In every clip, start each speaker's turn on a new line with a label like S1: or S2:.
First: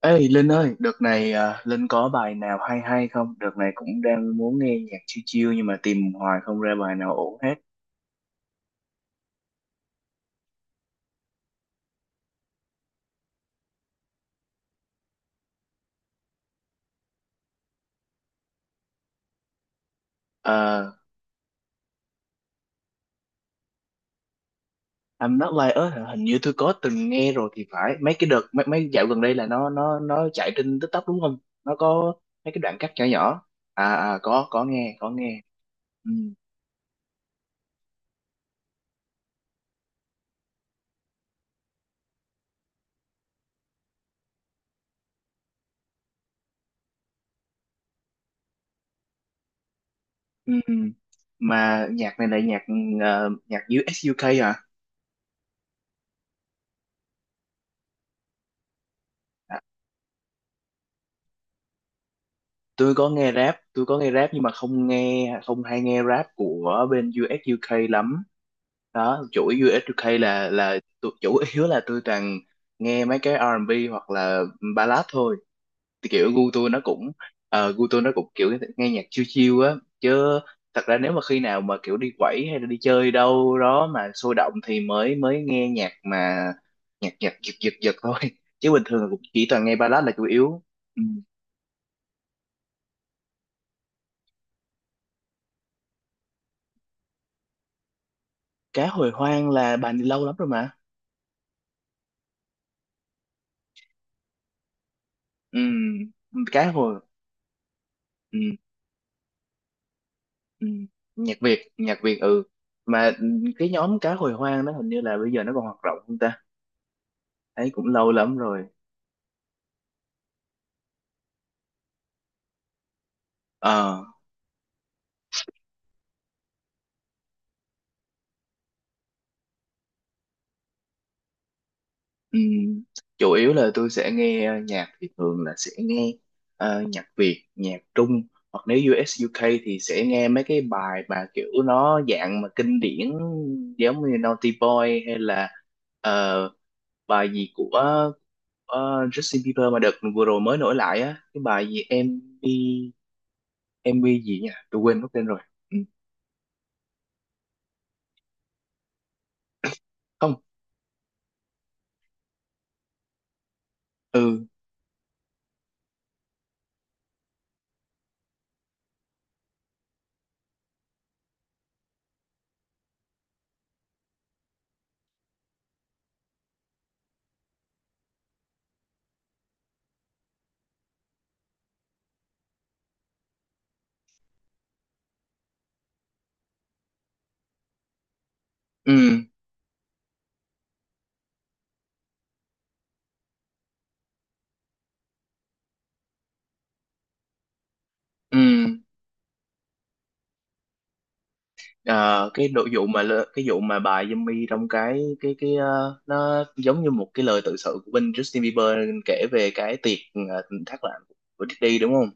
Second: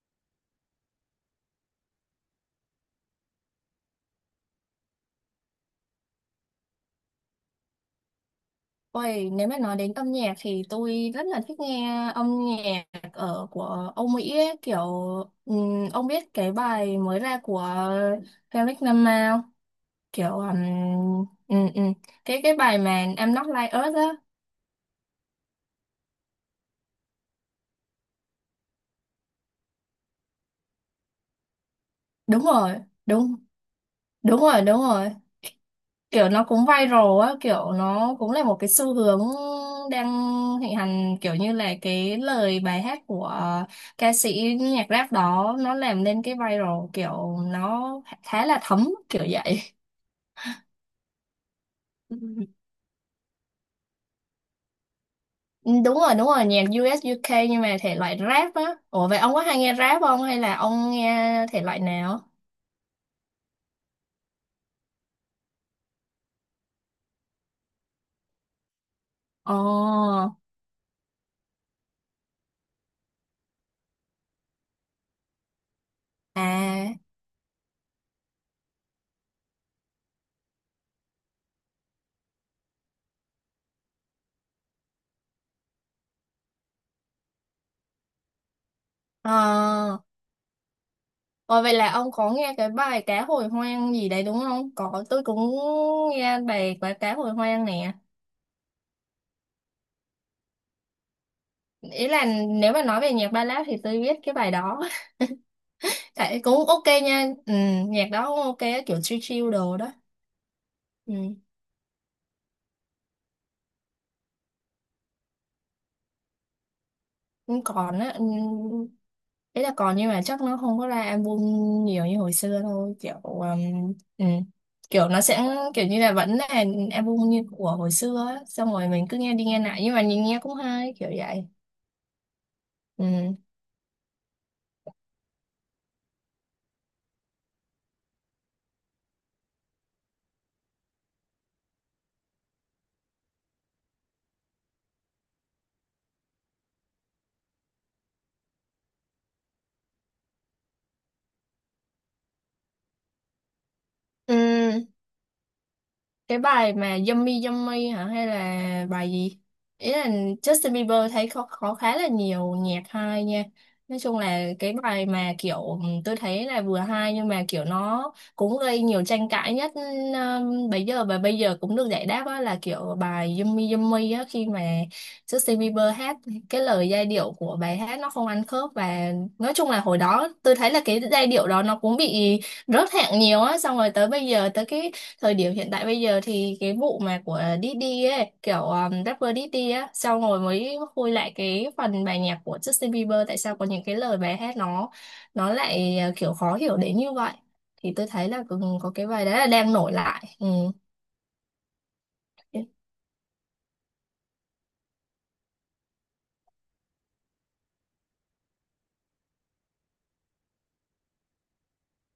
S1: Ê Linh ơi, đợt này à, Linh có bài nào hay hay không? Đợt này cũng đang muốn nghe nhạc chill chill nhưng mà tìm hoài không ra bài nào ổn hết.
S2: Ôi, nếu mà nói đến âm nhạc thì tôi rất là thích nghe âm nhạc ở của Âu Mỹ ấy, kiểu ông biết cái bài mới ra của Kendrick Lamar không? Kiểu
S1: Uh,
S2: ừm, ừm, cái bài mà I'm Not Like Us á.
S1: I'm Not Like Us hả? Hình như tôi có từng nghe rồi thì phải. Mấy cái đợt mấy mấy dạo gần đây là nó chạy trên TikTok đúng không? Nó có
S2: Đúng
S1: mấy cái đoạn
S2: rồi,
S1: cắt nhỏ
S2: đúng
S1: nhỏ. À,
S2: đúng
S1: có
S2: rồi
S1: có
S2: đúng
S1: nghe,
S2: rồi
S1: có nghe. Ừ,
S2: Kiểu nó cũng viral á, kiểu nó cũng là một cái xu hướng đang thịnh hành, kiểu như là cái lời bài hát của ca sĩ nhạc rap đó nó làm nên cái viral, kiểu nó khá là thấm kiểu vậy.
S1: ừ. Ừ. Mà nhạc
S2: Ừ.
S1: này là nhạc US UK à?
S2: Ừ, đúng rồi, đúng rồi, nhạc US UK nhưng mà thể loại rap á. Ủa vậy ông có hay nghe rap không hay là ông nghe thể loại nào?
S1: Tôi có nghe rap, tôi có nghe rap nhưng mà không hay nghe rap của bên US UK lắm đó.
S2: Ồ.
S1: Chuỗi USUK chủ yếu là tôi toàn nghe mấy cái R&B hoặc là ballad thôi, thì kiểu gu tôi nó
S2: À.
S1: cũng gu tôi nó cũng kiểu nghe nhạc chill chill á, chứ thật ra nếu mà khi nào mà kiểu đi quẩy hay là đi chơi đâu đó mà sôi động thì mới mới nghe nhạc mà nhạc nhạc giật giật giật thôi. Chứ bình thường là cũng chỉ toàn nghe
S2: Ờ.
S1: ballad là chủ yếu. Ừ.
S2: Ờ, vậy là ông có nghe cái bài cá hồi hoang gì đấy đúng không? Có, tôi cũng nghe bài cá cá hồi hoang nè.
S1: Cá hồi hoang là bà đi lâu lắm rồi mà.
S2: Ý là nếu mà nói về nhạc ballad thì tôi biết cái bài đó.
S1: Ừ,
S2: Tại cũng
S1: cá
S2: ok
S1: hồi.
S2: nha. Ừ, nhạc đó
S1: Ừ.
S2: cũng ok, kiểu chill chill đồ đó.
S1: Ừ,
S2: Ừ.
S1: nhạc Việt nhạc Việt, ừ, mà cái nhóm cá hồi hoang đó hình như là bây giờ nó còn hoạt động không ta?
S2: Cũng
S1: Thấy cũng
S2: còn á,
S1: lâu
S2: ừ,
S1: lắm rồi.
S2: ý là còn nhưng mà chắc nó không có ra album nhiều như hồi xưa thôi. Kiểu,
S1: Ờ.
S2: ừ. Kiểu nó sẽ kiểu như là vẫn là album như của hồi xưa á. Xong rồi mình cứ nghe đi nghe lại nhưng mà nhìn nghe cũng hay kiểu vậy.
S1: Ừ, chủ
S2: Ừ.
S1: yếu là tôi sẽ nghe nhạc thì thường là sẽ nghe nhạc Việt, nhạc Trung, hoặc nếu US UK thì sẽ nghe mấy cái bài mà kiểu nó dạng mà kinh điển, giống như Naughty Boy hay là ờ, bài gì của Justin Bieber mà đợt vừa rồi mới nổi lại á, cái bài gì em đi. Em MV gì nhỉ, tôi
S2: Ừ.
S1: quên mất tên rồi. Ừ,
S2: Cái bài mà Yummy Yummy hả hay là bài gì, ý là
S1: không.
S2: Justin Bieber thấy có khá là nhiều nhạc hay nha. Nói chung
S1: Ừ,
S2: là cái bài mà kiểu tôi thấy là vừa hay nhưng mà kiểu nó cũng gây nhiều tranh cãi nhất, bây giờ và bây giờ cũng được giải đáp á, là kiểu bài Yummy Yummy á, khi mà Justin Bieber hát cái lời giai điệu của bài hát nó không ăn khớp, và nói chung là hồi đó tôi thấy là cái giai điệu đó nó cũng bị rớt hạng nhiều á, xong rồi tới bây giờ tới cái thời điểm hiện tại bây giờ thì cái vụ mà của Diddy ấy, kiểu
S1: ừ,
S2: rapper Diddy á, sau rồi mới khui lại cái phần bài nhạc của Justin Bieber tại sao có những cái lời bài hát nó lại kiểu khó hiểu đến như vậy, thì tôi thấy
S1: ừ.
S2: là cũng có cái bài đấy là đang nổi lại. Ừ.
S1: Ờ, cái nội vụ mà cái vụ mà bài Yummy trong cái nó giống như một cái lời tự sự của bên Justin Bieber kể về cái tiệc thác loạn của Diddy đúng không?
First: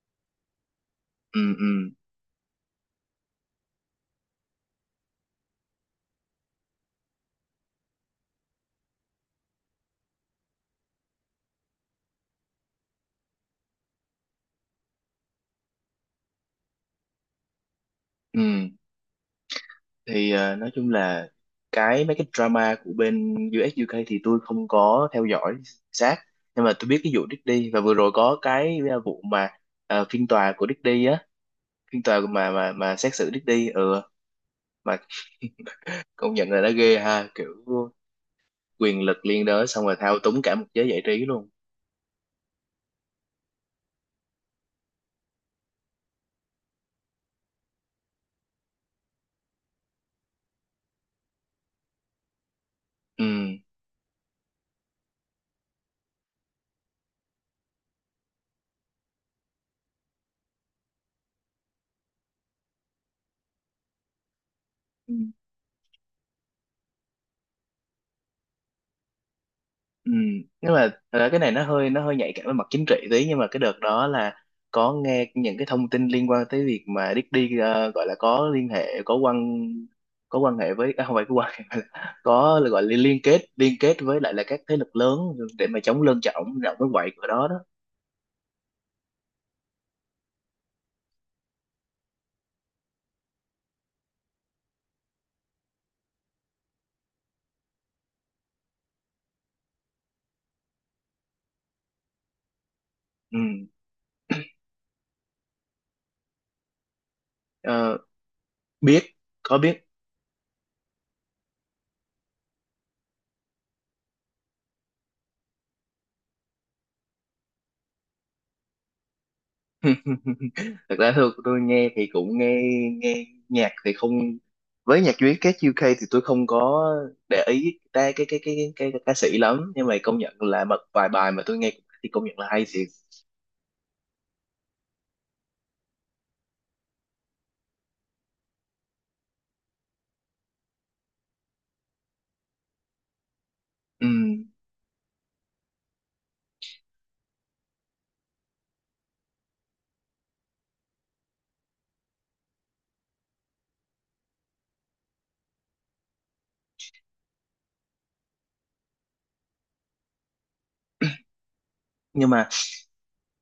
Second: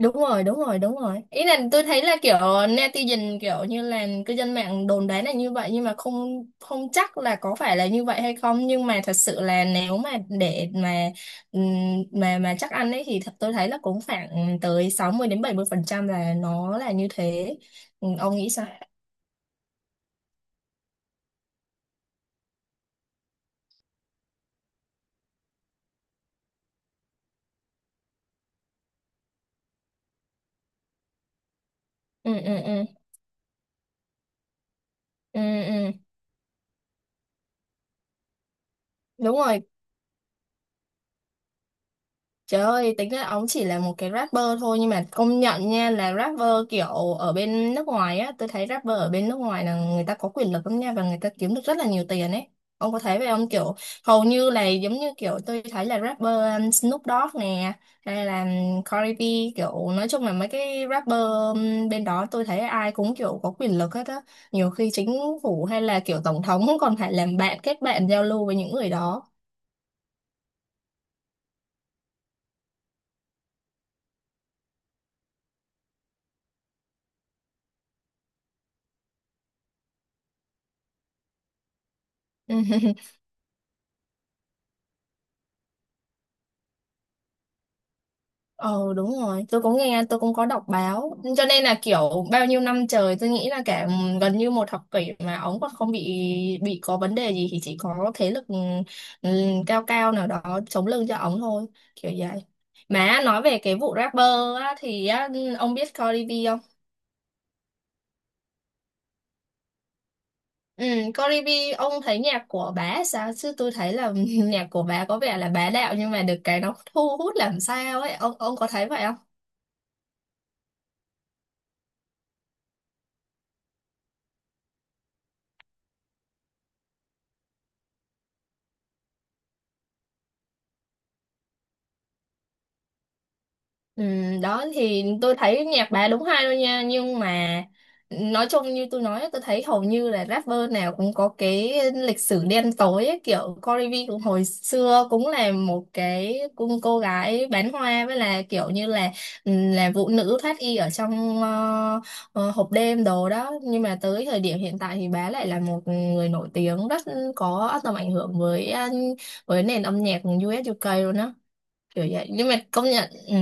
S2: Đúng rồi, đúng rồi, đúng rồi, ý
S1: Ừ,
S2: là
S1: ừ,
S2: tôi thấy là kiểu netizen kiểu như là cư dân mạng đồn đoán là như vậy nhưng mà không không chắc là có phải là như vậy hay không, nhưng mà thật sự là nếu mà để ừm, mà chắc ăn ấy thì thật tôi thấy là cũng khoảng tới 60 đến 70 phần trăm là nó là như thế. Ừ, ông
S1: ừ.
S2: nghĩ sao?
S1: Thì nói chung là mấy cái drama của bên US UK thì tôi không có theo dõi sát, nhưng mà tôi biết cái vụ Diddy và vừa rồi có cái vụ mà phiên tòa của Diddy á, phiên tòa
S2: Ừ.
S1: mà
S2: Ừ.
S1: mà
S2: Ừ.
S1: mà xét xử Diddy. Ừ, mà
S2: Ừ. Ừ.
S1: công nhận là đã ghê ha, kiểu quyền lực
S2: Đúng
S1: liên
S2: rồi.
S1: đới, xong rồi thao túng cả một giới giải trí luôn.
S2: Trời ơi, tính ra ông chỉ là một cái rapper thôi nhưng mà công nhận nha là rapper kiểu ở bên nước ngoài á, tôi thấy rapper ở bên nước ngoài là người ta có quyền lực lắm nha và người ta kiếm được rất là nhiều tiền ấy. Ông có thấy
S1: Ừ.
S2: vậy không? Kiểu hầu như là giống như kiểu tôi thấy là rapper Snoop Dogg nè hay là Cardi B, kiểu nói chung là mấy cái rapper bên đó tôi thấy ai cũng kiểu có quyền lực hết á. Nhiều khi
S1: Ừ.
S2: chính phủ hay là kiểu tổng thống cũng còn phải làm bạn kết bạn giao lưu với những người đó.
S1: Ừ, nhưng mà thật ra cái này nó hơi nhạy cảm với mặt chính trị tí, nhưng mà cái đợt đó là có nghe những cái thông tin liên quan tới việc mà Diddy gọi là có liên hệ, có quan hệ với, à, không phải có quan hệ mà là có gọi là liên kết với lại là các thế lực lớn để mà chống lân cho ổng rộng cái quậy của đó đó.
S2: Ờ đúng rồi, tôi cũng nghe, tôi cũng có đọc báo. Cho nên là kiểu bao nhiêu năm trời tôi nghĩ là cả gần như một thập kỷ mà ống còn không bị có vấn đề gì thì chỉ có thế lực, ừ, cao cao nào đó chống lưng cho ống thôi, kiểu vậy. Mà nói về
S1: Ừ.
S2: cái vụ rapper á, thì á, ông biết Cardi B không?
S1: Ờ, biết, có biết.
S2: Ừ, Cardi B, ông thấy nhạc của bà sao? Chứ tôi thấy là nhạc của bà có vẻ là bá đạo nhưng mà được cái nó thu hút làm sao ấy. Ông có thấy vậy không?
S1: Thật ra thôi tôi nghe thì cũng nghe, nghe nhạc thì không, với nhạc Việt các UK thì tôi không có để ý ta ca sĩ lắm, nhưng mà công nhận là một vài bài mà tôi nghe thì công nhận là hay thiệt.
S2: Ừ, đó thì tôi thấy nhạc bà đúng hay luôn nha, nhưng mà nói chung như tôi nói tôi thấy hầu như là rapper nào cũng có cái lịch sử đen tối ấy, kiểu Cardi
S1: Ừ,
S2: B cũng hồi xưa cũng là một cái cô gái bán hoa với là kiểu như là ừ, là vũ nữ thoát y ở trong hộp đêm đồ đó, nhưng mà tới thời điểm hiện tại thì bà lại là một người nổi tiếng rất có tầm ảnh hưởng với với nền âm nhạc US UK luôn đó, kiểu vậy
S1: nhưng mà,
S2: nhưng mà công nhận ừ.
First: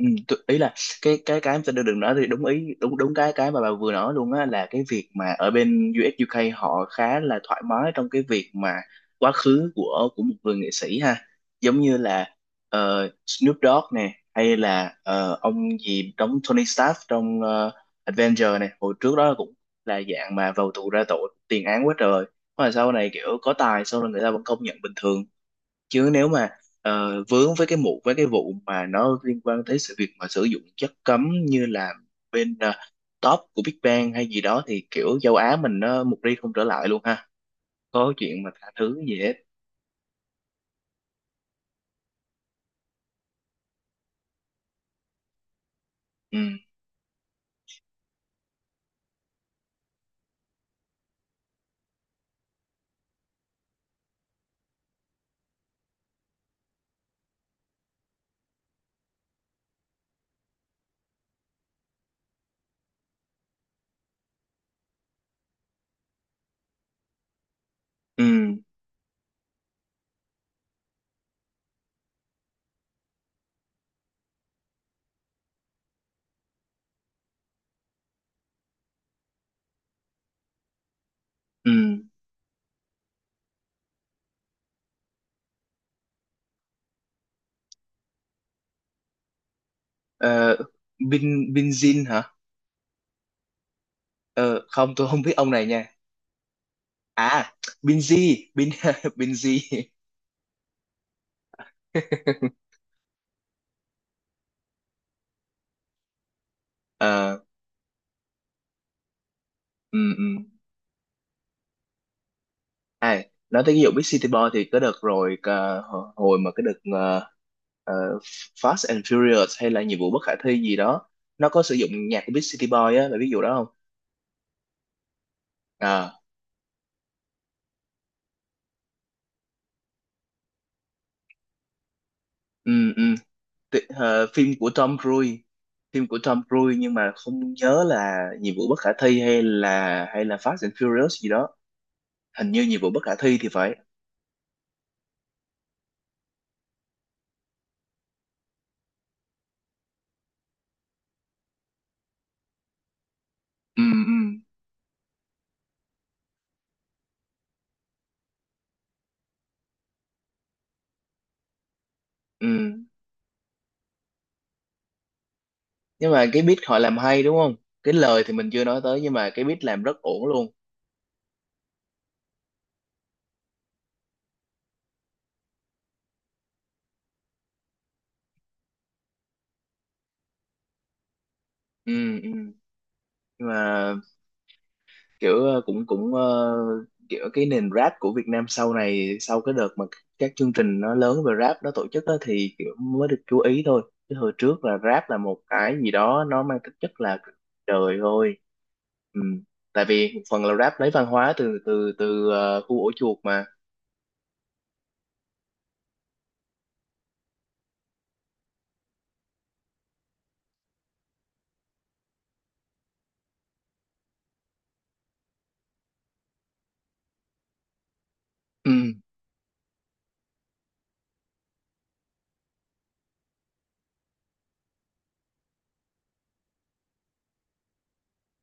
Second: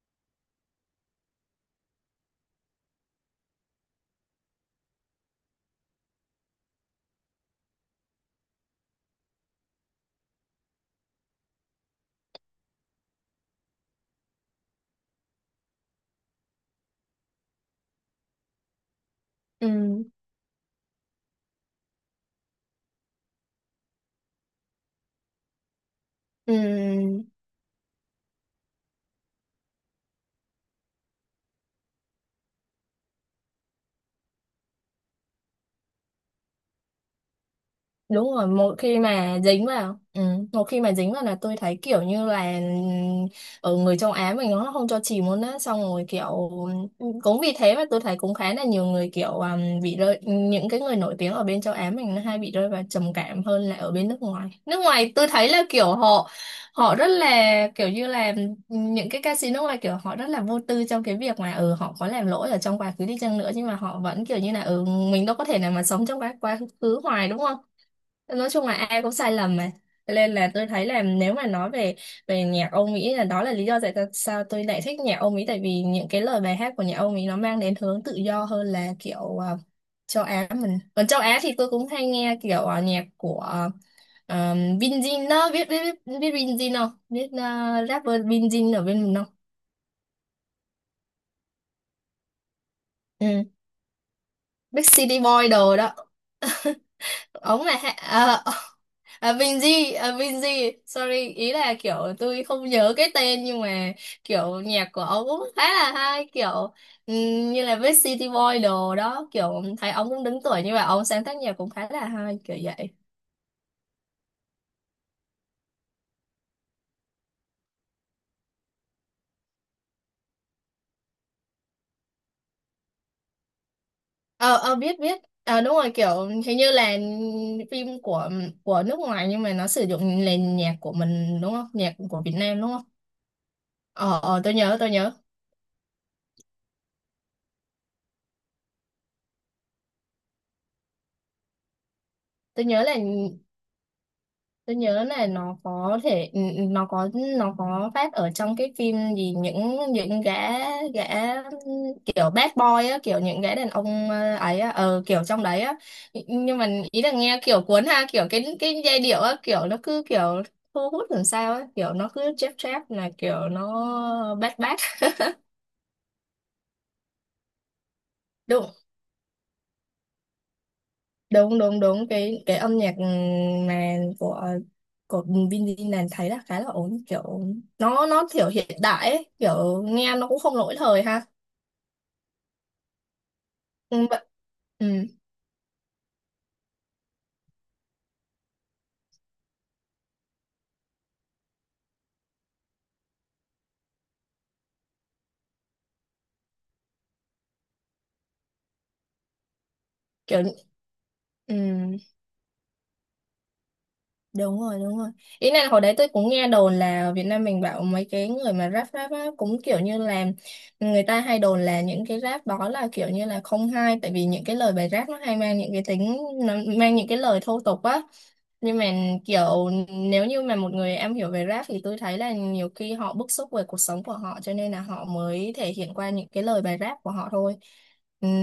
S1: ừ, tôi, ý là cái em sẽ đưa đường đó thì đúng ý, đúng đúng cái mà bà vừa nói luôn á, là cái việc mà ở bên US UK họ khá là thoải mái trong cái việc mà quá khứ của một người nghệ sĩ ha, giống như là Snoop Dogg nè, hay là ông gì đóng Tony Stark trong Avenger này hồi trước đó, cũng
S2: Ừ.
S1: là dạng mà vào tù ra tội, tiền án quá trời, mà sau này kiểu có tài, sau này người ta vẫn công nhận bình thường. Chứ nếu mà
S2: Ừm,
S1: vướng với cái mụ với cái vụ mà nó liên quan tới sự việc mà sử dụng chất cấm như là bên top của Big Bang hay gì đó thì kiểu châu Á mình nó một đi không trở lại luôn ha, có
S2: đúng
S1: chuyện
S2: rồi,
S1: mà tha
S2: một
S1: thứ
S2: khi
S1: gì hết.
S2: mà dính vào ừ, một khi mà dính vào là tôi thấy kiểu như là ừ, ở người châu Á mình nó không cho chìm luôn á, xong rồi kiểu
S1: Ừ,
S2: ừ, cũng vì thế mà tôi thấy cũng khá là nhiều người kiểu bị rơi những cái người nổi tiếng ở bên châu Á mình nó hay bị rơi vào trầm cảm hơn là ở bên nước ngoài, nước ngoài tôi thấy là kiểu họ họ rất là kiểu như là ừ, những cái ca sĩ nước ngoài kiểu họ rất là vô tư trong cái việc mà ừ họ có làm lỗi ở trong quá khứ đi chăng nữa nhưng mà họ vẫn kiểu như là ừ mình đâu có thể nào mà sống trong quá quá khứ hoài đúng không,
S1: ừ,
S2: nói chung là ai cũng sai lầm mà. Cho nên là tôi thấy là nếu mà nói về về nhạc Âu Mỹ là đó là lý do sao tôi lại thích nhạc Âu Mỹ, tại vì những cái lời bài hát của nhạc Âu Mỹ nó mang đến hướng tự do hơn là kiểu châu Á mình, còn châu Á thì
S1: ừ.
S2: tôi cũng hay nghe kiểu nhạc của uh, Vin Jin đó, biết biết Vin Jin không, biết rapper Vin Jin ở bên mình không?
S1: Ờ, Binzin hả?
S2: Ừ.
S1: Ờ,
S2: Big
S1: không tôi
S2: City
S1: không biết
S2: Boy
S1: ông này
S2: đồ
S1: nha.
S2: đó,
S1: À,
S2: ống này
S1: Binz.
S2: à,
S1: Bin
S2: à,
S1: Binz.
S2: Binz. À, Binz, sorry, ý là kiểu tôi không nhớ cái tên nhưng mà kiểu nhạc của ông cũng khá là hay, kiểu
S1: Ờ.
S2: như là với City Boy đồ đó, kiểu thấy ông
S1: Ừ,
S2: cũng
S1: ừ.
S2: đứng tuổi như vậy ông sáng tác nhạc cũng khá là hay kiểu vậy.
S1: À, nói tới ví dụ Big City Boy thì cái đợt rồi, ờ, hồi hồi mà cái đợt ờ, Fast and Furious hay là nhiệm vụ bất khả thi gì đó, nó có sử dụng nhạc của Big City Boy á, là ví dụ đó không?
S2: Ờ ờ biết biết ờ đúng rồi,
S1: À,
S2: kiểu hình như là phim của nước ngoài nhưng mà nó sử dụng nền nhạc của mình đúng không, nhạc của Việt Nam đúng
S1: ừ,
S2: không?
S1: ừ.
S2: Ờ ờ
S1: Phim
S2: tôi
S1: của
S2: nhớ, tôi
S1: Tom
S2: nhớ
S1: Cruise, phim của Tom Cruise nhưng mà không nhớ là nhiệm vụ bất khả thi hay là Fast and Furious gì đó, hình như
S2: tôi
S1: nhiệm
S2: nhớ
S1: vụ
S2: là
S1: bất khả thi thì phải.
S2: tôi nhớ là nó có thể ừ, ừ, nó có phát ở trong cái phim gì, những gã gã kiểu bad boy á, kiểu những gã đàn
S1: Ừ,
S2: ông
S1: ừ,
S2: ấy á ờ kiểu trong đấy á, nhưng mà ý là nghe kiểu cuốn ha, kiểu cái giai điệu á kiểu nó cứ kiểu thu hút làm sao á, kiểu nó cứ
S1: ừ.
S2: chép chép là kiểu nó bad bad.
S1: Nhưng mà cái beat họ làm hay đúng không? Cái lời thì mình chưa
S2: đúng
S1: nói tới, nhưng mà cái beat làm rất ổn luôn.
S2: đúng đúng đúng Cái âm nhạc mà của Vin Diesel thấy là khá là ổn, kiểu nó kiểu hiện đại ấy, kiểu nghe nó cũng không lỗi thời ha.
S1: Ừ, ừ. Nhưng mà
S2: Ừ, vậy- ừ,
S1: kiểu ờ, cũng cũng ờ, kiểu cái nền rap của Việt Nam sau này, sau cái đợt mà các chương trình nó lớn về rap nó tổ chức á, thì kiểu mới được chú ý thôi, chứ hồi trước là rap là một cái gì đó nó mang tính chất là đời thôi. Ừ. Tại vì một
S2: kiểu
S1: phần là rap lấy văn hóa từ từ
S2: ừ,
S1: từ khu ổ chuột mà.
S2: đúng rồi, đúng rồi, ý này hồi đấy tôi cũng nghe đồn là ở Việt Nam mình bảo mấy cái người mà rap rap á, cũng kiểu như là người ta hay đồn là những cái rap đó là kiểu như là không hay, tại vì những cái lời bài rap nó hay mang những cái tính, nó mang những cái lời thô tục á
S1: Ừ.
S2: nhưng mà kiểu nếu như mà một người am hiểu về rap thì tôi thấy là nhiều khi họ bức xúc về cuộc sống của họ, cho nên là họ mới thể hiện qua những cái lời bài rap của họ thôi.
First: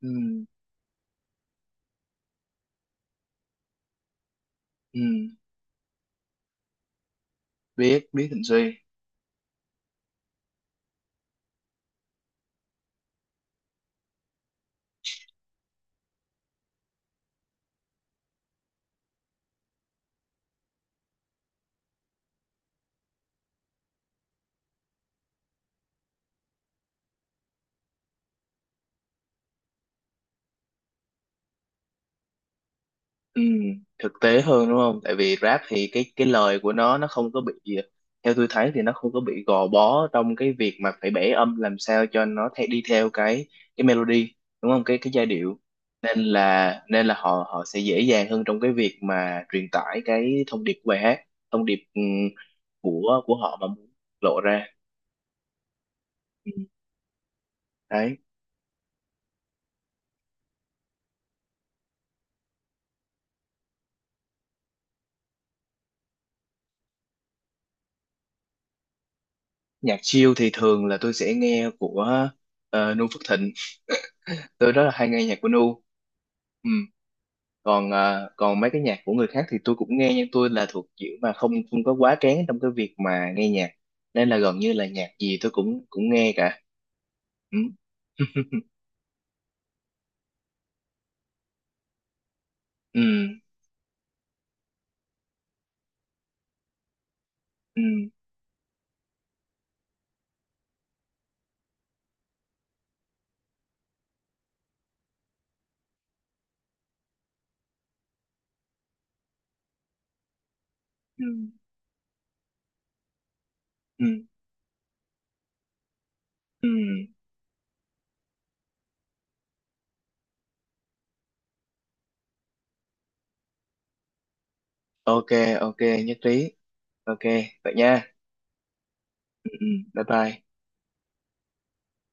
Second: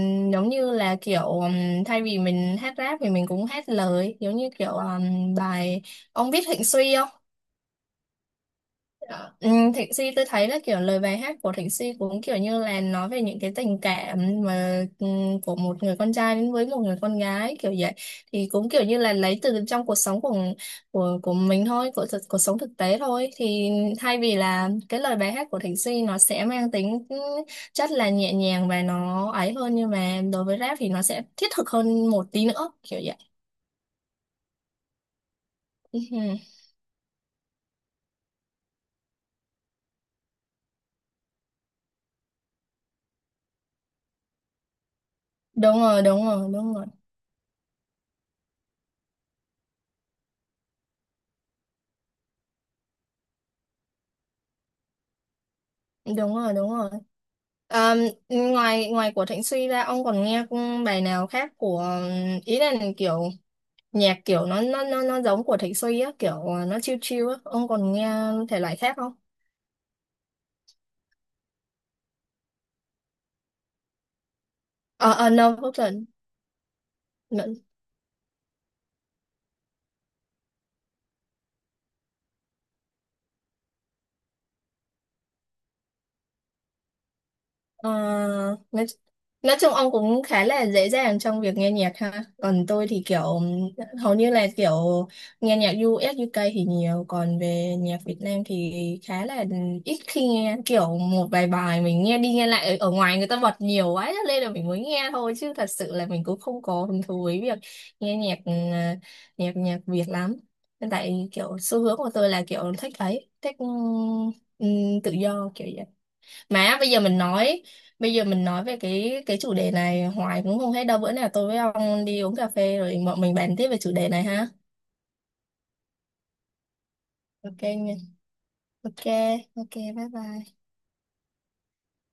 S1: Ừ.
S2: Giống như là kiểu thay vì mình hát rap thì mình cũng hát lời giống như kiểu
S1: Ừ.
S2: bài ông biết Hạnh Suy không?
S1: Biết, biết Thịnh Suy.
S2: Ừ, Thịnh Si tôi thấy là kiểu lời bài hát của Thịnh Si cũng kiểu như là nói về những cái tình cảm mà ừ, của một người con trai đến với một người con gái kiểu vậy, thì cũng kiểu như là lấy từ trong cuộc sống của của mình thôi, của thực- cuộc sống thực tế thôi, thì thay vì là cái lời bài hát của Thịnh Si nó sẽ mang tính ừ, chất là nhẹ nhàng và nó ấy hơn nhưng mà đối với rap thì nó sẽ thiết thực hơn một tí nữa kiểu vậy.
S1: Ừ, thực tế hơn đúng không? Tại vì rap thì
S2: Ừ,
S1: cái lời của nó không có bị, theo tôi thấy thì nó không có bị gò bó trong cái việc mà phải bẻ âm làm sao cho nó theo, đi theo cái melody đúng không? Cái giai điệu.
S2: đúng rồi,
S1: nên
S2: đúng rồi đúng
S1: là
S2: rồi
S1: nên là họ họ sẽ dễ dàng hơn trong cái việc mà truyền tải cái thông điệp của bài hát, thông điệp, ừ, của họ mà muốn lộ ra.
S2: đúng rồi đúng rồi Ờ,
S1: Đấy.
S2: ngoài ngoài của Thịnh Suy ra ông còn nghe bài nào khác của, ý là kiểu nhạc kiểu nó giống của Thịnh Suy á, kiểu nó chill chill á, ông còn nghe thể loại khác không?
S1: Nhạc chill thì thường là tôi sẽ nghe của Nu Phước Thịnh. Tôi rất là hay
S2: Ờ
S1: nghe
S2: ờ
S1: nhạc của
S2: no
S1: Nu.
S2: không.
S1: Ừ. Còn còn mấy cái nhạc của người khác thì tôi cũng nghe, nhưng tôi là thuộc kiểu mà không không có quá kén trong cái việc mà nghe nhạc, nên là gần như là nhạc gì tôi cũng cũng nghe cả. Ừ.
S2: Ờ, nói, nói chung ông cũng khá là dễ dàng trong việc nghe nhạc ha. Còn tôi
S1: Ừ,
S2: thì kiểu hầu như là kiểu nghe nhạc u ét u UK thì nhiều, còn về nhạc
S1: ừ,
S2: Việt Nam thì khá là ít khi nghe, kiểu một vài bài mình nghe đi nghe lại ở, ở ngoài người ta bật nhiều quá cho nên là mình mới nghe thôi, chứ thật sự là mình cũng không có hứng thú với việc nghe nhạc ừ, nhạc nhạc Việt lắm.
S1: ừ,
S2: Tại kiểu xu hướng của tôi là kiểu thích ấy, thích ừ,
S1: ừ,
S2: ừ, tự do kiểu
S1: ừ.
S2: mà bây giờ mình nói bây giờ mình nói về cái chủ đề này hoài cũng không hết đâu, bữa nào tôi với ông đi uống cà phê rồi bọn mình bàn tiếp về chủ đề này ha.
S1: Ok. Ok, nhất trí. Ok,
S2: Ok
S1: vậy
S2: nha.
S1: nha.
S2: Ok,
S1: Ừ, ừ.
S2: ok,
S1: Bye
S2: bye bye.
S1: bye.